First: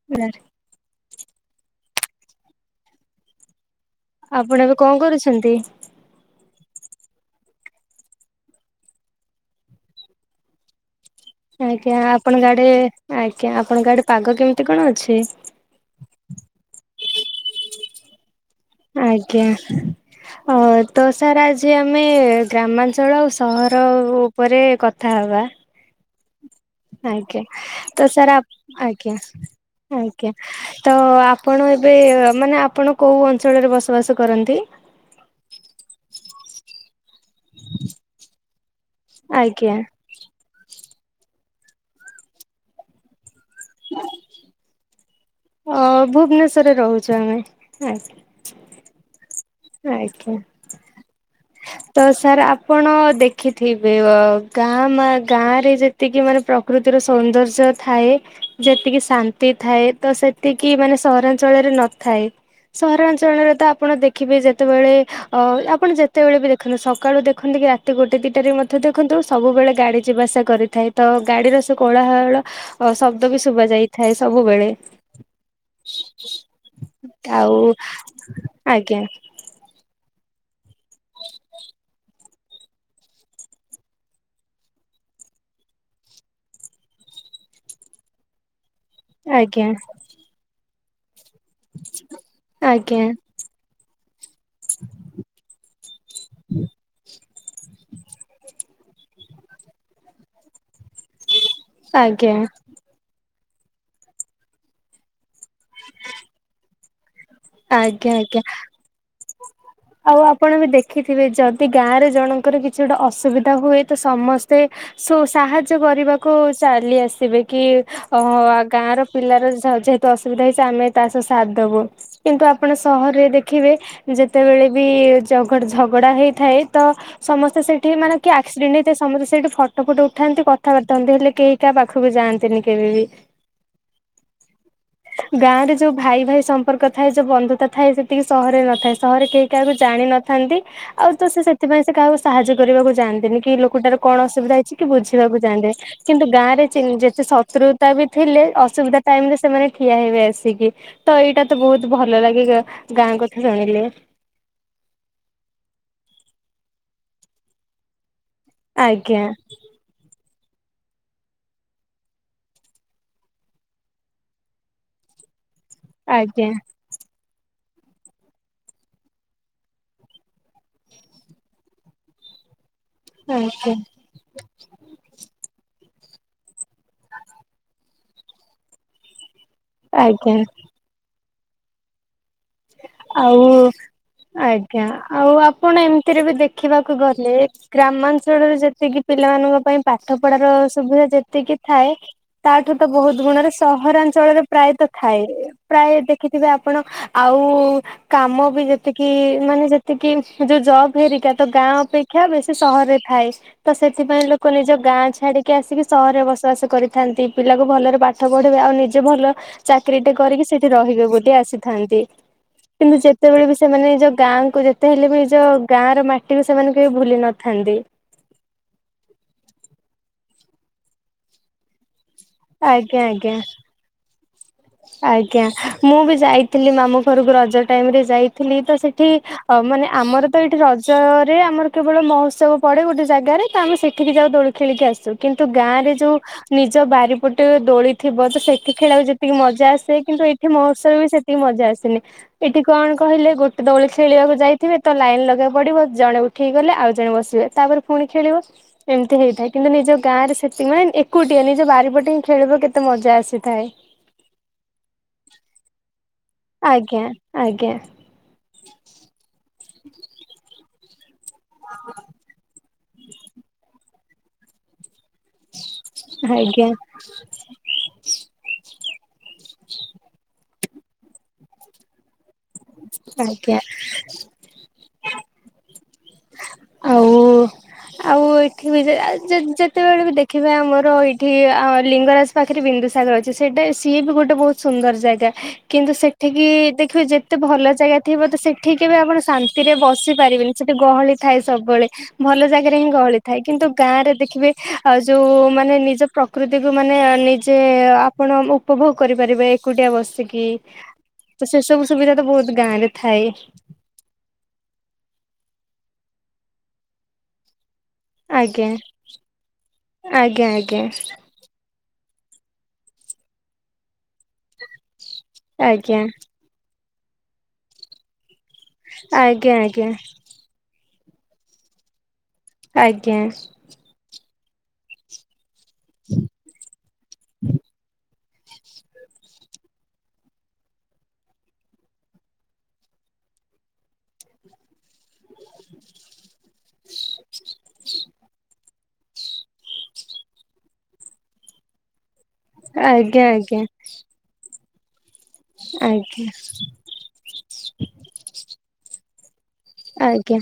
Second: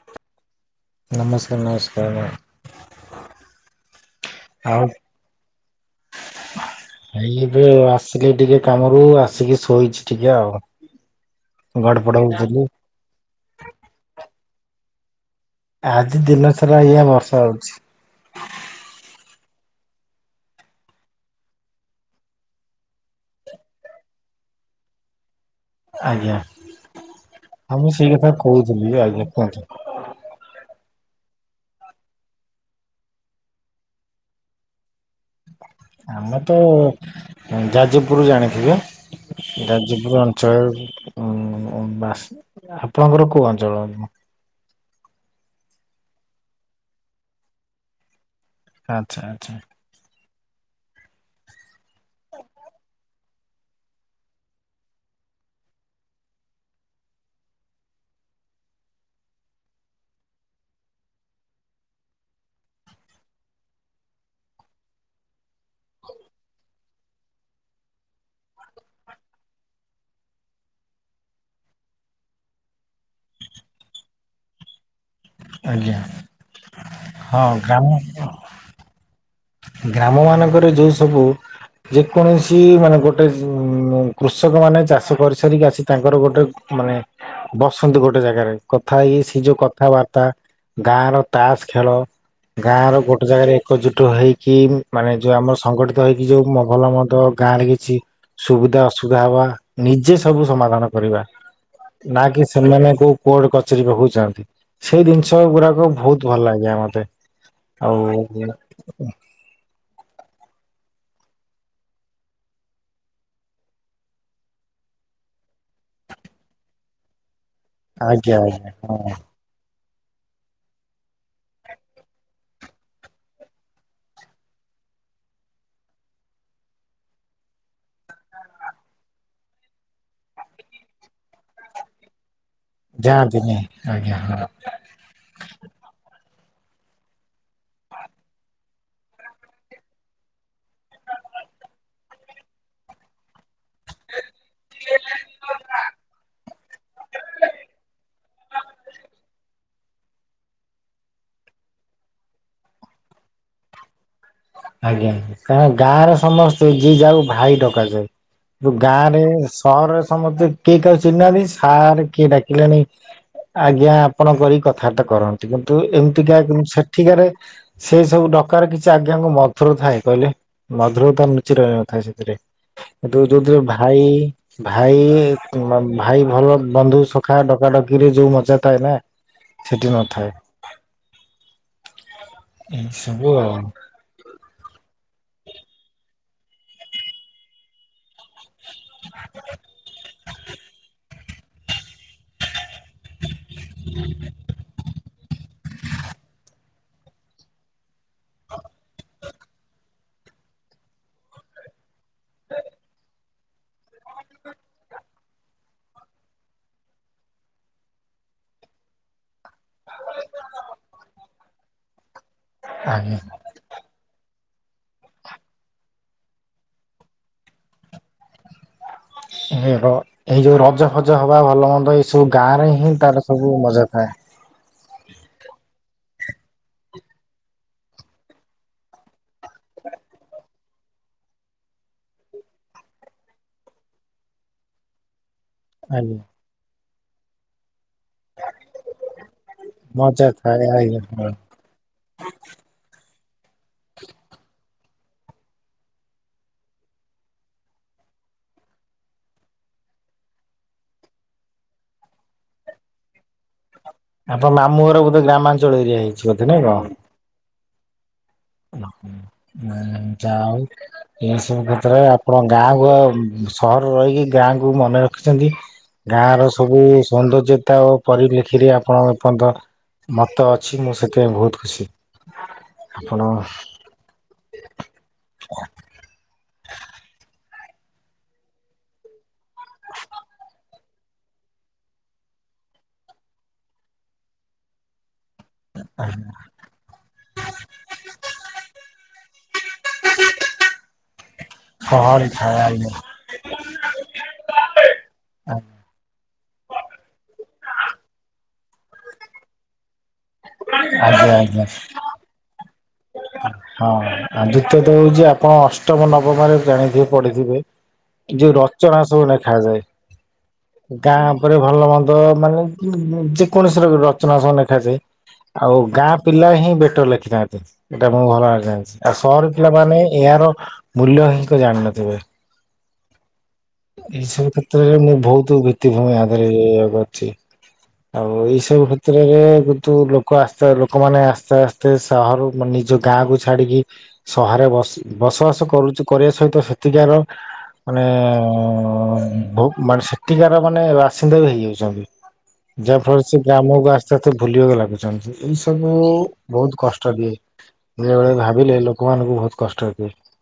[inaudible] ନମସ୍କାର ନମସ୍କାର ନମ ଆପଣ ଏବେ ଆଉ କଣ କରୁଛନ୍ତି? ଏଇ ଏବେ ଆସିଲେ ଟିକେ କାମରୁ ଆସିକି ଶୋଇଛି ଟିକେ ଆଉ। ଆଜ୍ଞା ଗଡପଡ ଆପଣଙ୍କ ହଉଥିଲି ଆଡେ ଆଜ୍ଞା ଆପଣଙ୍କ ଆଡେ ପାଗ କେମିତି କଣ ଅଛି? ଆଜି ଦିନ ସାରା ଆଜ୍ଞା ବର୍ଷା ହଉଛି। ଆଜ୍ଞା। ଓ ତ ସାର୍ ଆଜି ଆମେ ଗ୍ରାମାଞ୍ଚଳ ଆଉ ସହର ଉପରେ କଥା ହେବା। ଆଜ୍ଞା। ଆଜ୍ଞା ହଁ ମୁଁ ତ ସେଇ କଥା ସାର୍ କହୁଥିଲି ଆଜ୍ଞା କୁହନ୍ତୁ ଆଜ୍ଞା। ତ ଆପଣ ଏବେ ମାନେ ଆପଣ କୋଉ ଅଞ୍ଚଳରେ ବସବାସ କରନ୍ତି? [inaudible] ଆମେ ତ ଯାଜପୁର ଜାଣିଥିବେ ଆଜ୍ଞା ଯାଜପୁର ଅ ଅଞ୍ଚଳରେ ବାସ୍ ଆପଣଙ୍କର କୋଉ ଅଞ୍ଚଳ? ଅ ଭୁବନେଶ୍ଵରରେ ରହୁଛୁ ଆମେ ଆଜ୍ଞା। ଆଚ୍ଛା ଆଚ୍ଛା। ଆଜ୍ଞା। ତ ସାର୍ ଆପଣ ଦେଖିଥିବେ ଅ ଗାଁ ମା ଗାଁରେ ଯେ ଯେତିକି ମାନେ ପ୍ରକୃତିର ସୌନ୍ଦର୍ଯ୍ୟ ଥାଏ ଯେତିକି ଶାନ୍ତି ଥାଏ ତ ସେ ତିକି ମାନେ ସହରାଞ୍ଚଳରେ ନଥାଏ ସହରାଞ୍ଚଳରେ ତ ଆପଣ ଦେଖିବେ ଯେତେବେଳେ। ଅ ଆପଣ ଯେତେବେଳେ ବି ଦେଖନ୍ତୁ ସକାଳୁ ଦେଖନ୍ତୁ କି ରାତି ଗୋଟେ ଦିଟାରେ ମଧ୍ୟ ଦେଖନ୍ତୁ ସବୁବେଳେ ଗାଡି ଯିବା ଆସିଵା କରିଥାଏ ତ ଗାଡ଼ିର ସବୁ କୋଳାହଳ। ଅ ଶବ୍ଦ ବି ଶୁବା ଯାଇଥାଏ ସବୁବେଳେ। ଆଜ୍ଞା ହଁ ଆଉ ଗାମ ଆଜ୍ଞା। ଗ୍ରାମ ମାନଙ୍କରେ ଯୋଉ ସବୁ। ଯେକୌଣସି ମାନେ ଗୋଟେ କୃଷକମାନେ ଚାଷ କରିସାରିକି ଆସି ତାଙ୍କର ଗୋଟେ ମାନେ ବସନ୍ତି ଗୋଟେ ଜାଗାରେ। କଥା ହେଇକି ସେ ଯୋଉ ଆଜ୍ଞା କଥାବାର୍ତ୍ତା ଗାଁ ର ତାସ ଖେଳ ଗାଁ ର ଆଜ୍ଞା ଆଜ୍ଞା ଗୋଟେ ଜାଗାରେ। ଏକଜୁଟ ହୋଇ। କି ମାନେ ଯୋଉ ଆମର ସଂଗଠିତ ହେଇକି ଯୋଉ ମ ଭଲ ମନ୍ଦ ଗାଁ ରେ କିଛି ସୁବିଧା ଅ ସୁୁବିଧା ହବା ନିଜେ ସବୁ ସମାଧାନ କରିବା ନା ଆଜ୍ଞା କି ସେମାନେ କୋଉ କୋର୍ଟ କଚେରୀ ପାଖକୁ ଯାଆନ୍ତି ସେ ଜିନିଷ ଗୁଡାକ ବହୁତ ଭଲ ଲାଗେ ଆଜ୍ଞା ମତେ। ଆଉ ଆଜ୍ଞା ଆଜ୍ଞା ଆଉ ଆ ପଣ ବି ଦେଖିଥିବେ, ଯଦି ଗାଁରେ ଜଣଙ୍କର କିଛି ଗୋଟେ ଅସୁବିଧା ହୁଏ ତ ସମସ୍ତେ। ସୁ ସାହାଯ୍ୟ କରିବାକୁ ଚାଲି ଆସିବେ। କି ଅ ଆଜ୍ଞା ଆଜ୍ଞା ଗାଁ ହଁ ର ପିଲାର ଯେହେତୁ ଅସୁବିଧା ହେଇଛି ଆମେ ତା ସହ ସାଥ ଦବୁ। କିନ୍ତୁ ଆପଣ ସହରରେ ଦେଖିବେ ଯେତେବେଳେ ବି ଜଗଡ଼ ଝଗଡ଼ା ହୋଇଥାଏ ତ ସମସ୍ତେ ସେଇଠି ମାନେ କିଏ ଆକ୍ସିଡେଣ୍ଟ ହେଇଥାଏ, ସମସ୍ତେ ସେଇଠି ଫଟୋ ଫଟ ଉଠାନ୍ତି କଥାବାର୍ତ୍ତା ହୁଅନ୍ତି ହେଲେ କେହି କା ପାଖକୁ ଯାଆନ୍ତିନି। କେବେ ବି ଯାଆନ୍ତିନି ଆଜ୍ଞା ହଁ। ଗାଁ ରେ ଯୋଉ ଭାଇ ଭାଇ ସମ୍ପର୍କ ଥାଏ ଯଉ ବନ୍ଧୁତା ଥାଏ ସେତିକି ସହରରେ ନଥାଏ ସହରରେ କେହି କାହାକୁ ଜାଣିନଥାନ୍ତି। ଆଉ ତ ସେଥିପାଇଁ ସେ କାହାକୁ ସାହାଯ୍ୟ କରିବାକୁ ଜାଆନ୍ତିନି କି ଲୋକଟାର କଣ ଅସୁବିଧା ହେଇଛି କି ବୁଝିବାକୁ ଯାଆନ୍ତେ। କିନ୍ତୁ ଗାଁ ରେ ଚିନ୍ ଯେତେ ଶତ୍ରୁତା ବି ଥିଲେ ଅସୁବିଧା ଟାଇମ୍ ରେ ସେମାନେ ଠିଆ ହେବେ ଆସିକି। ତ ଏଇଟା ତ ବହୁତ ଭଲ ଲାଗେ ଗ ଗାଁ କଥା ଜାଣିଲେ। ଆଜ୍ଞା କା ଗାଁରେ ସମସ୍ତେ ଯିଏ ଯାହା ଭାଇ ଡକାଯାଏ ରୁ ଗାଁ ରେ। ଆଜ୍ଞା। ସହରରେ ସମସ୍ତେ କିଏ କା ଚିହ୍ନାନ୍ତିି ସାରେ କିଏ ଡାକିଲାଣିି। ଆଜ୍ଞା ଆପଣ କରି କଥାବାର୍ତ୍ତା କର ଦେଖନ୍ତୁ ଏମିତିକା ଆଜ୍ଞା ସେଠିକାରେ ସେଇ ସବୁ ଡକାର କିଛି ଆଜ୍ଞା ମ [unintelligible] ଥାଏ କହିଲେ ମଧୁରତା ଲୁଚି ରହିଥାଏ ସେଥିରେ କିନ୍ତୁ ଯୋଉଥିରେ ଆଜ୍ଞା ଭାଇ ଭାଇ ଭାଇ ଭଲ ବନ୍ଧୁ ସଖା ଡକାଡକିରେ ଯୋଉ ମଜା ଥାଏ ନା। ସେଠି ନ ଥାଏ। ଆଜ୍ଞା ଆଉ। ଆଜ୍ଞା ଆଉ ଆପଣ ଏମିତିରେ ବି ଦେଖିବାକୁ ଗଲେ ଗ୍ରାମାଞ୍ଚଳରେ ଯେ ତିକିି ପିଲାମାନଙ୍କ ପାଇଁ ପାଠ ପଢାର ସୁବିଧା ଯେତିକି ଥାଏ ତା ଠୁ ତ ବହୁତ ଗୁଣରେ ସହରାଞ୍ଚଳରେ ପ୍ରାୟତଃ ଥାଏ ପ୍ରାୟ ଦେଖିଥିବେ ଆପଣ ଆଉ କାମ ବି ଯେତିକି ମାନେ ଯେତିକି ଯୋଉ ଜବ୍ ହେରିକା ତ ଗାଁ ଅପେ କ୍ଷା ବେଶୀ ସହରରେ ଥାଏ ତ ସେଥିପାଇଁ ଲୋକ ନିଜ ଗାଁ ଛାଡି କେ ଆସିକି ସହରରେ ବସବାସ କରିଥାନ୍ତି। ପିଲାକୁ ଭଲରେ ପାଠ ପଢେଇବା ଆଉ ନିଜେ ଭଲ ଚାକିରଟେ କରିକି ସେଇଠି ରହିବେ ବୋଲି ଆସିଥାନ୍ତି କିନ୍ତୁ ଆଜ୍ଞା। ଯେତେବେଳେ ବି ସେମାନେ ନିଜ ଗାଁ କୁ ଯେତେ ହେଲେ ବି ନିଜ ଗାଁ ର ମାଟିକୁ ସେମାନେ କେବେ ଭୁଲି ନଥାନ୍ତି। ଉଁ ହ ଏଇ ଯୋଉ ରଜ ଫଜ ହବା ଭଲ ମନ୍ଦ ଏଇ ସବୁ ଗାଁ ରେ ହିଁ ଆଜ୍ଞା ତାର ଆଜ୍ଞା। ସବୁ ମଜା ଥାଏ। ଆଜ୍ଞା ମୁଁ ବି ଯାଇଥିଲି ମାମୁଁ ଘରକୁ ରଜ ଟାଇମ୍ ରେ ଯାଇଥିଲି ତ ସେଠି ଅ ମାନେ ଆମର ତ ଏଇଠି ରଜରେ ଆମର କେବଳ ମହୋତ୍ସବ ପଡେ ଗୋଟେ ଜାଗାରେ ତ ଆମେ ସେଠିକି ଯାଉ ଦୋଳି ଖେଳିକି ଆସୁ କିନ୍ତୁ ଗାଁ ରେ ଯୋଉ ଆଜ୍ଞା ନିଜ ବାରିପଟେ ଦୋଳି ଥିବ ସେଠି ଖେଳିବାକୁ ଯେତିକି ମଜା ଆସେ କିନ୍ତୁ ମଜା ଏଠି ଥାଏ ମହୋତ୍ସଵରେ ଆଜ୍ଞା ବି ସେତିକି ମଜା ଆସେନି। ଏଠି କଣ କହିଲେ ଗୋଟେ ଦୋଳି ଖେଳିବାକୁ ଯାଇଥିବେ ତ ଲାଇନ୍ ଲଗେଇବାକୁ ପଡିବ ଜଣେ ଉଠିଇକି ଗଲେ ଆଉ ଜଣେ ବସିବେ ତାପରେ ପୁଣି ଖେଳିବ। ଏମିତି ହେଇଥାଏ କିନ୍ତୁ ନିଜ ଗାଁରେ ସେଥିପା ମାନ୍ ଏକୁଟିଆ ନିଜ ବାରିପଟେ ହି ଖେଳିବ କେତେ ମଜା ଆସିଥାଏ। ଆପଣ ମାମୁଁ ଘର ବୋଧେ ଗ୍ରାମାଞ୍ଚଳ ଏରିଆ ହେଇ? ଆଜ୍ଞା ଆଜ୍ଞା। ଓ ଏ ଯା ହଉ ଏଇ ସବୁ କ୍ଷେତ୍ରରେ ଆପଣଙ୍କ ଗାଁ ଅ ସହର ରହିକି ଗାଁକୁ ମନେ ର ସେମତି ଗାଁ ର ଆଜ୍ଞା ସବୁ ସୌନ୍ଦର୍ଯ୍ୟତା ଓ ପରିପ୍ରେକ୍ଷୀରେ ଆପଣଙ୍କ ଏ ପର୍ଯ୍ୟନ୍ତ ମତ ଅଛି ମୁଁ ସେଥିପାଇଁ ବହୁତ ଖୁସି। ଆପଣ ଆଜ୍ଞା ଆଉ ଆଉ ଏଇଠି ବି ଯେ ଯେତେ ଯେତେବେଳେ ବି ଦେଖିବେ ଆମର ଏଇଠି ଆ ଲିଙ୍ଗରାଜ ପାଖରେ ବିନ୍ଦୁସାଗର ଅଛି। ସେଇଟା ସିଏ ବି ଗୋଟେ ବହୁତ ସୁନ୍ଦର ଜାଗା। କିନ୍ତୁ ସେଠିକି ଦେଖିବେ ଯେତେ ଭଲ ଜାଗା ଥିବ ତ ସେଠିକି କେବେ ଆପଣ ଶାନ୍ତିରେ ବସି ପାରିବେନି। ସେଠି ଗହଳି ଥାଏ ସବୁବେଳେ। ଗହଳି ଥାଏ। ଆଜ୍ଞା ହଳି ଥାଏ କିନ୍ତୁ ଗାଁ ରେ ଦେଖିବେ ଆ ଯୋଉ ମାନେ ନିଜ ପ୍ରକୃତିକୁ ମାନେ ନିଜେ ଆ ପଣ ଉପଭୋଗ କରିପାରିବେ ଏକୁଟିଆ ବସିକି। ଆଜ୍ଞା। କି ତ ଆଜ୍ଞା। ସେ ସବୁ ସୁବିଧା ତ ବହୁତ ଗାଁ ରେ ଥାଏ। ହଁ ଆଉ ଦ୍ୱିତୀୟତଃ ହଉଚି ଆପଣ ଅଷ୍ଟମ ନବମରେ ଜାଣିଥିବେ ପଢିଥିବେ। ଯୋଉ ଆଜ୍ଞା ରଚନା ସବୁ ଲେଖାଯାଏ ଆଜ୍ଞା ଆଜ୍ଞା ଗାଁ ଉପରେ ଭଲ ମନ୍ଦ ମାନେ ଉ ଊ ଯେକୌଣସି ର ବି ରଚନା ସବୁ ଲେଖାଯାଏ। ଆଉ ଗାଁ ପିଲା ହିଁ ବେଟର ଲେଖିଥାନ୍ତି। ଏଇଟା ମୁଁ ଭଲ ଭାବରେ ଜାଣି ଆଉ ସହର ଆଜ୍ଞା ଆଜ୍ଞା ପିଲାମାନେ ଏହାର ମୂଲ୍ୟ ହିଁ କ ଜାଣିନଥିବେ। ଆଜ୍ଞା। ଏଇସବୁ କ୍ଷେତ୍ରରେ ମୁଁ ବହୁତ ଭିତ୍ତିଭୂମି ଆଧିରେ କରିଚି। ଆଉ ଏଇସବୁ କ୍ଷେତ୍ରରେ କିନ୍ତୁ ଲୋକ ଆସ୍ତେ ଲୋକମାନେ ଆସ୍ତେ ଆସ୍ତେ ସହର ମ ନିଜ ଯୋଉ ଗାଁ କୁ ଛାଡିକି ସହରରେ ବସ୍ ବସବାସ କରୁଚି କରିବା ସହିତ ସେତିକି ଟା ରଖ୍। ମାନେ ଭୁକ୍ ମାନେ ସେଠିକାର ମାନେ ବାସିନ୍ଦା ବି ହେଇଯାଉଚନ୍ତି। ଯାହା ଆଜ୍ଞା ଫଳରେ ସେ ଆଜ୍ଞା ଗ୍ରାମକୁ ଆସ ତସେ ତ ଭୁଲିବାକୁ ଲାଗୁଚନ୍ତି ଏଇ ଆଜ୍ଞା ସବୁ ଆଜ୍ଞା ବହୁତ କଷ୍ଟ ଦିଏ। ବେଳେବେେଳେ ଭାବିଲେ ଲୋକମାନଙ୍କୁ ବହୁତ କଷ୍ଟ ଦିଏ। ଆଜ୍ଞା।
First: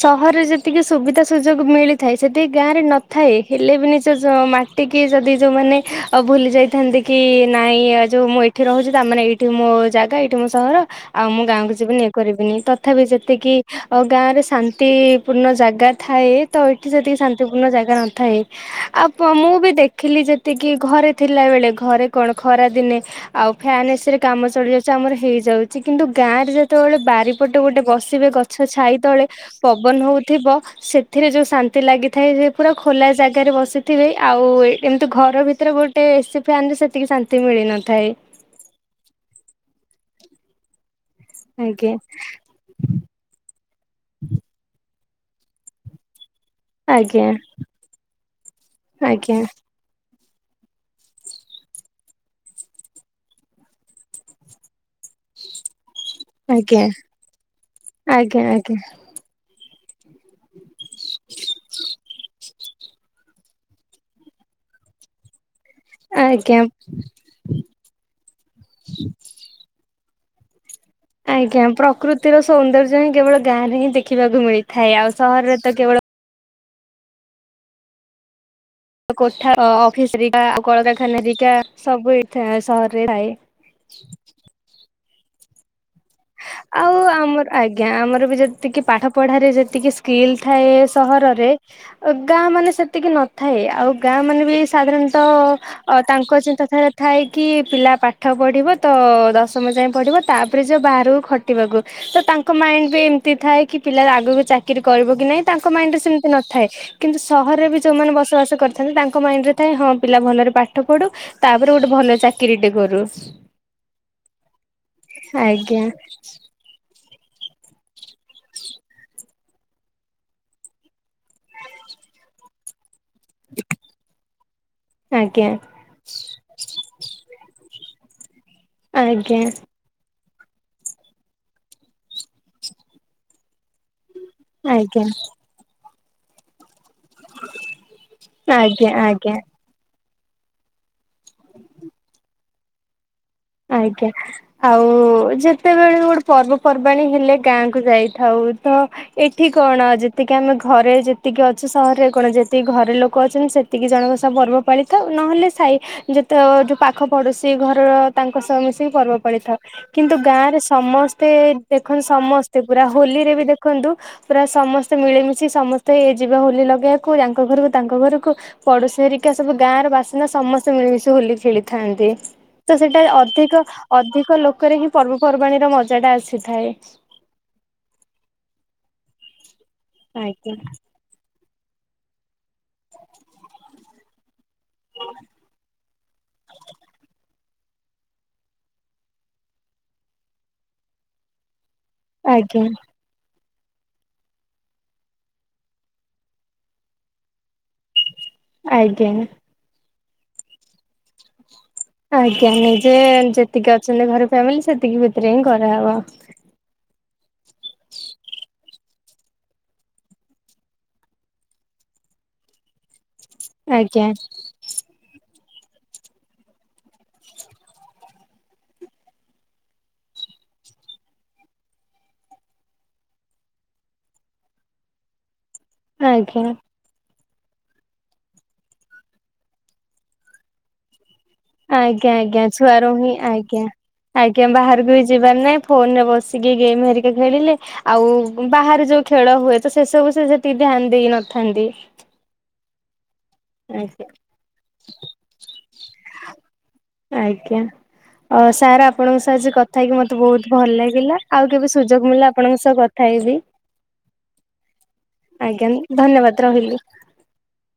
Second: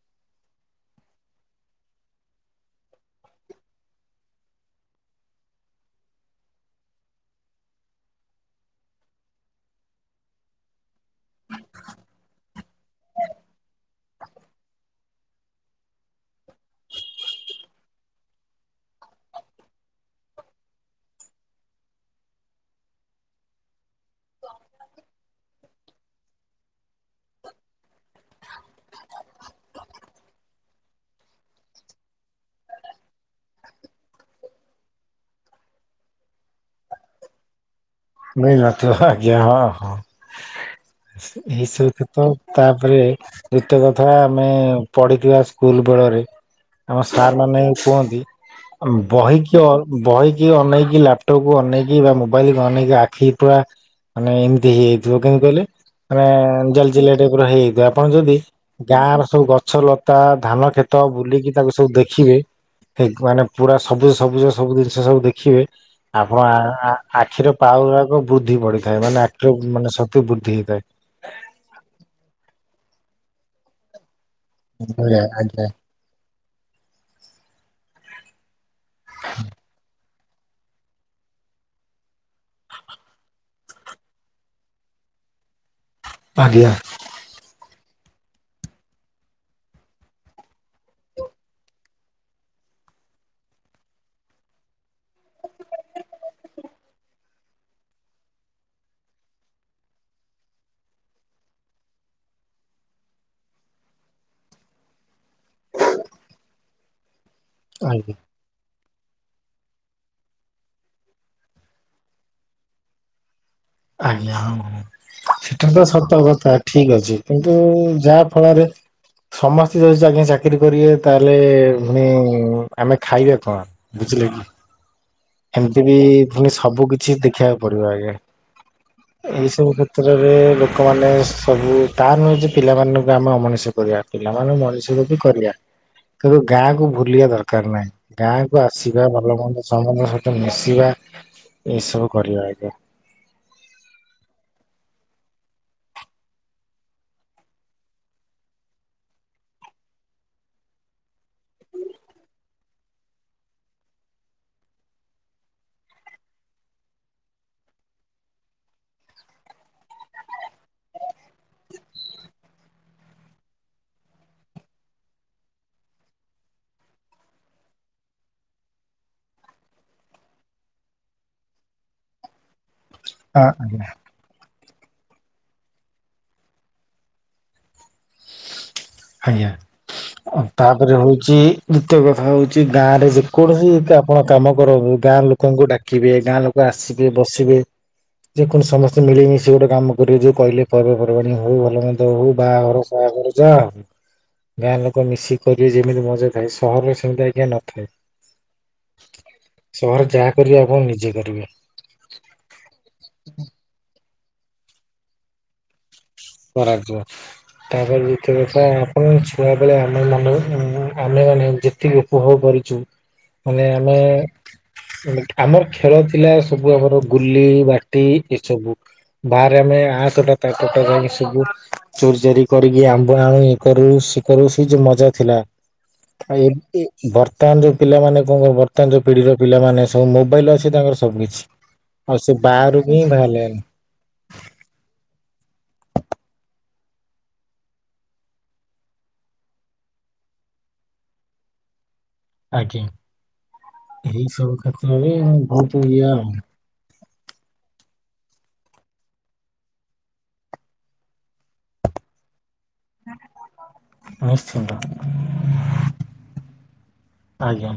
ସହରରେ ଯେତିକି ସୁବିଧା ସୁଯୋଗ ମିଳିଥାଏ ସେତିକି ଗାଁ ରେ ନଥାଏ ହେଲେ ବି ନିଜ ଜ ମାଟି ଏଠିକି ଯଦି ଯୋଉମାନେ ଅ ଭୁଲି ଯାଇଥାନ୍ତି କି ନାଇଁ ଏ ଯୋଉ ମୁଁ ଏଇଠି ରହୁଚି ତାମାନେ ଏଠି ଏଠି ମୋ ଜାଗା ଏଠି ମୋ ସହର ଆଉ ମୁଁ ଗାଁକୁ ଯିବିନି ଇଏ କରିବିନି ତଥାପି ସେ ଯେତିକି ଆ ଗାଁରେ ଶାନ୍ତିପୂର୍ଣ୍ଣ ଜାଗା ଥାଏ ତ ଏଇଠି ସେତିକି ଶାନ୍ତିପୂର୍ଣ୍ଣ ଜାଗା ନଥାଏ। ଆଉ ମୁଁ ବି ଦେଖିଲି ଯେତିକି ଘରେ ଥିଲା ବେଳେ ଘରେ କଣ ଖରା ଦିନେ ଆଉ ଫ୍ୟାନ ଏସରେ କାମ ଚଲି ଯାଉଛି ଆମର ହେଇଯାଉଛି କିନ୍ତୁ ଗାଁ ରେ ଯେତେବେଳେ ବାରିପଟେ ଗୋଟେ ବ ସିବେ ଗଛ ଛାଇ ତଳେ ପବନ ହଉଥିବ। ସେଥିରେ ଯୋଉ ଶାନ୍ତି ଲାଗିଥାଏ ସେ ପୁରା ଖୋଲା ଜାଗାରେ ବସିଥିବେ ଆଉ ଏମିତି ଘର ଭିତରେ ଗୋଟେ ଗୋଟେ ଏସି ଫ୍ୟାନରେ ସେତିକି ଶାନ୍ତି ମିଳିନଥାଏ। ନ ନ ତ ଆଜ୍ଞା ହଁ ହଁ ଆଜ୍ଞା ଏସବ ତ। ତାପରେ ଏତେ କଥା ଆମେ ପଢ଼ିଥିବା ସ୍କୁଲ ବେଳରେ ଆମ ଆଜ୍ଞା ସାର୍ ମାନେ କୁହନ୍ତି ବହି ଆଜ୍ଞା କି ବହି କି ଅନେଇକି ଲାପଟପ୍ କୁ ଅନେକି ବା ମୋବାଇଲ କୁ ଅନେଇକ ଆ ଆଖି ପୁରା ମାନେ ଏମିତି ହେଇଯିବ କାଇଁ କହିଲେ? ମାନେ ଆଜ୍ଞା ଜାଲ ଜଲିଆ ଟାଇପ ର ହେଇଯାଇଥିବ ଆପଣ ଯଦି ଆଜ୍ଞା ଆଜ୍ଞା ଗାଁ ର ସବୁ ଗଛ ଲତା ଧାନ ତ ବୁଲିକି ତାକୁ ସବୁ ଦେଖିବେ? ସେ ମାନେ ପୁରା ସବୁଜ ସବୁଜ ସବୁ ଜିନିଷ ସବୁ ଦେଖିବେ ଆପଣ? ଆଜ୍ଞା ଆଖିର ପାଉରଗ ବୃଦ୍ଧି ପଡ଼ିଥାଏ ମାନେ ଆଖିର ମାନେ ସତ୍ୟ ବୃଦ୍ଧି ହୋଇଥାଏ। ଆଜ୍ଞା ପ୍ରକୃତିର ସୌନ୍ଦର୍ଯ୍ୟ ହିଁ କେବଳ ଗାଁ ରେ ହିଁ ଦେଖିବାକୁ ମିଳିଥାଏ ଆଉ ସହରରେ ଆଜ୍ଞା ତ କେବଳ କୋଠା ଅଫିସିକା କଳକାରଖାନା ହେରିକା ସବୁ ସହରରେ ଥାଏ। [inaudible] ଆଉ ଆମ ଆଜ୍ଞା ଆମର ବି ଯେତିକି ପାଠ ପଢାରେ ଯେତିକି ସ୍କିଲ୍ ଥାଏ ସହରରେ। ଗାଁ ମାନେ ସେତିକି ନଥାଏ ଆଉ ଗାଁ ମାନେ ବି ସାଧାରଣତଃ ଅ ତାଙ୍କ ଚିନ୍ତାଧାରା ଥାଏ କି ପିଲା ପାଠ ପଢିବ ତ ଦଶମ ଯାଏଁ ପଢିବ ତା ବାହାରକୁ ଖଟିବାକୁ ତ ତାଙ୍କ ମାଇଣ୍ଡ ବି ଏମିତି ଥାଏ କି ପିଲା ଆଗକୁ ଚାକିର କରିବ କି ନହିଁ? ତାଙ୍କ ମାଇଣ୍ଡ ରେ ସେମିତି ନଥାଏ କିନ୍ତୁ ସହରରେ ବି ଯୋଉମାନେ ଆଜ୍ଞା ବସବାସ କରି ତାଙ୍କ ମାଇଣ୍ଡରେ ଥାଏ ହଁ ପିଲା ଭଲରେ ପାଠ ପଢୁ ତାପରେ ଗୋଟେ ଭଲ ଚାକିରିଟେ କରୁ। ଆଜ୍ଞା ହଁ ହ ସେଟା ଆଜ୍ଞା ତ ସତ କଥା ଠିକ ଅଛି କିନ୍ତୁ ଯାହା ଫଳରେ ସମସ୍ତେ ଯଦି ଆଜ୍ଞା ଚାକିରୀ କରିବେ ତାହେଲେ ମାନେ ଆମେ ଖାଇବା କଣ ବୁଝିଲେ କି? ଆଜ୍ଞା। ଏମ ବି ପନେ ସବୁ କିଛି ଦେଖିବାକୁ ପଡିବ ଆଜ୍ଞା ଆଜ୍ଞା ଏଇ ସବୁ କଷ କ୍ଷତ୍ରରେ ଲୋକମାନେ ସବୁ ତାହା ନୁହେଁ ଯେ ପିଲାମାନଙ୍କୁ ଆମେ ଅମଣିଷ କରିବା। ପିଲାମାନେ ଆଜ୍ଞା। ମଣିଷକୁ ବି କରିବା କିନ୍ତୁ ଗାଁକୁ ବୁଲିବା ଦରକାର ନାହିଁ ଗାଁ କୁ ଆଜ୍ଞା ଆସିବା ଆଜ୍ଞା ଭଲ ମନ୍ଦ ସମ୍ବନ୍ଧ ମିଶିବା ଏଇସବୁ କରିବା ଆଜ୍ଞା। ଆଜ୍ଞା। ଆଉ ଯେତେବେଳେ ଗୋଟେ ପର୍ବପର୍ବାଣୀ ହେଲେ ଗାଁକୁ ଯାଇଥାଉ ତ ଏଠି କଣ ଯେତିକି ଆମେ ଘରେ ଯେତିକି ଅଛୁ ସହରରେ କଣ ଯେତିକି ଘରେ ଲୋକ ଅଛନ୍ତି। ଏତିକି ଜଣକ ସ ପର୍ବପାଳିତ ନହେଲେ ସାଇ ଯେତେ ଯୋଉ ପାଖ ପଡ଼ୋଶୀ ଘରର ତାଙ୍କ ସହ ମିଶିକି ପର୍ବ ପାଳିଥାଉ। କିନ୍ତୁ ଗାଁରେ ସମସ୍ତେ ଦେଖନ୍ତୁ ସମସ୍ତେ ପୁରା ହୋଲିରେ ବି ଦେଖନ୍ତୁ। ପୁରା ସମସ୍ତେ ମିଳିମିଶି ସମସ୍ତେ ଇଏ ଯିବେ ହୋଲି ଲଗେଇବାକୁ ଆଙ୍କ ଘରକୁ ତାଙ୍କ ଘରକୁ। ପଡୋଶୀ ହେରିକା ସବୁ ଗାଁ ର ବାସିନ୍ଦା ସମସ୍ତେ ମିଳିମିଶି ହୋଲି ଖେଳିଥାନ୍ତି। ଟା ହଁ ଅଧିକ ଆଜ୍ଞା ଅଧିକ ଲୋକରେ ହିଁ ପର୍ବପର୍ବାଣୀର ମଜାଟା ଆସିଥାଏ। ଆଜ୍ଞା ଆଜ୍ଞା ତାପରେ ହଉଛି। ଦ୍ଵିତୀୟ କଥା ହଉଛି ଗାଁ ରେ ଯେକୌଣସି ଆପଣ କାମ କରନ୍ତୁ ଗାଁ ଲୋକଙ୍କୁ ଡା ଦେଖିବେ ଗାଁ ଲୋକ ଆସିବେ ବସିବେ। ଯେ କଣ ସମସ୍ତେ ମିଳିମିଶି ଗୋଟେ କାମ କରିବେ ଯୋ କହେ ପର୍ବପର୍ବାଣି ହଉ ଭଲ ମନ୍ଦ। ହଉ-ହଉ ବାହାଘର ସାହାଘର ଯାଆ। ଗାଁ ଲୋକ ମିଶିକି କରିବେ ଯେମିତି ମଜା ଥାଏ ସହରରେ ସେମିତି ଆଜ୍ଞା ନଥାଏ। ଆଜ୍ଞା। ସହରରେ ଯାହା କରିବେ ଆପଣ ନିଜେ କରିବେ। ଆଜ୍ଞା ନିଯେ ଯେତିକି ଅଛନ୍ତି ଘର ଫ୍ୟାମିଲି ସେତିକି ଭିତରେ ହିଁ କରାହେବ। କରାଯ୍ୟ। ତାପରେ ଯେତିକି କଥା ଆପଣ ଛୁଆବେଳେ ଆମେମାନେ ମୁଁ ଆମେମାନେ ଯେତିକି ଉପଭୋଗ କରିଛୁ। କବନ୍ ହ [unintelligible] ମାନେ ଆମେ [inaudible] ଆମର ଖେଳ ଥିଲା ସବୁ ଆମର ଗୁଲି ବାଟି ଏସବୁ। ବାରରେ ଆମେ ଆତଟା ତା ତଟା। ସବୁ ଚୋରି ଚାରି କରିକି ଆମ୍ବ ଆଣି ଇଏ କରୁ ସେ କରୁ ସେ ଯୋଉ ମଜା ଥିଲା। ଆଜ୍ଞା ଥାଏ। ବର୍ତ୍ତମାନ ଯୋଉ ପିଲାମାନେ କଣ କ ବର୍ତ୍ତମାନ ଯୋଉ ପିଢିର ପିଲାମାନେ ସବୁ ମୋବାଇଲ ଅଛି ତାଙ୍କର ସବୁ କିିଛି। ଆଜ୍ଞା-ଆଜ୍ଞା ଛୁଆ ର ହିଁ ଆଜ୍ଞା। ଆଜ୍ଞା ବାହାରକୁ ବି ଯିବାର ନାହିଁ ଫୋନ୍ ରେ ବସିକି ଗେମ୍ ହେରିକା ଖେଳିଲେ। ଆଉ ବାହାରେ ଯୋଉ ଖେଳ ହୁଏ ତ ସେ ସବୁ ସେ ସେତିକି ଧ୍ୟାନ ଦେଇ ନଥାନ୍ତି। ଆଜ୍ଞା ଆଜ୍ଞା। ଏଇ ସବୁ କ୍ଷେତ୍ରରେ ବହୁତ ଇଏ ଆଜ୍ଞା। ଅ ସାର୍ ଆପଣଙ୍କ ସହ ଆଜି କଥା ହେଇକି ମତେ ବହୁତୁ ଭଲ ଲାଗିଲା ଆଉ କେବେ ସୁଯୋଗ ମିଳିଲା ଆପଣଙ୍କ ସହ ଉଠାଇବି ନିଶ୍ଚିନ୍ତ ଆଜ୍ଞା ଧନ୍ୟବାଦ ରହିଲି [unintelligible] ଆଜ୍ଞା।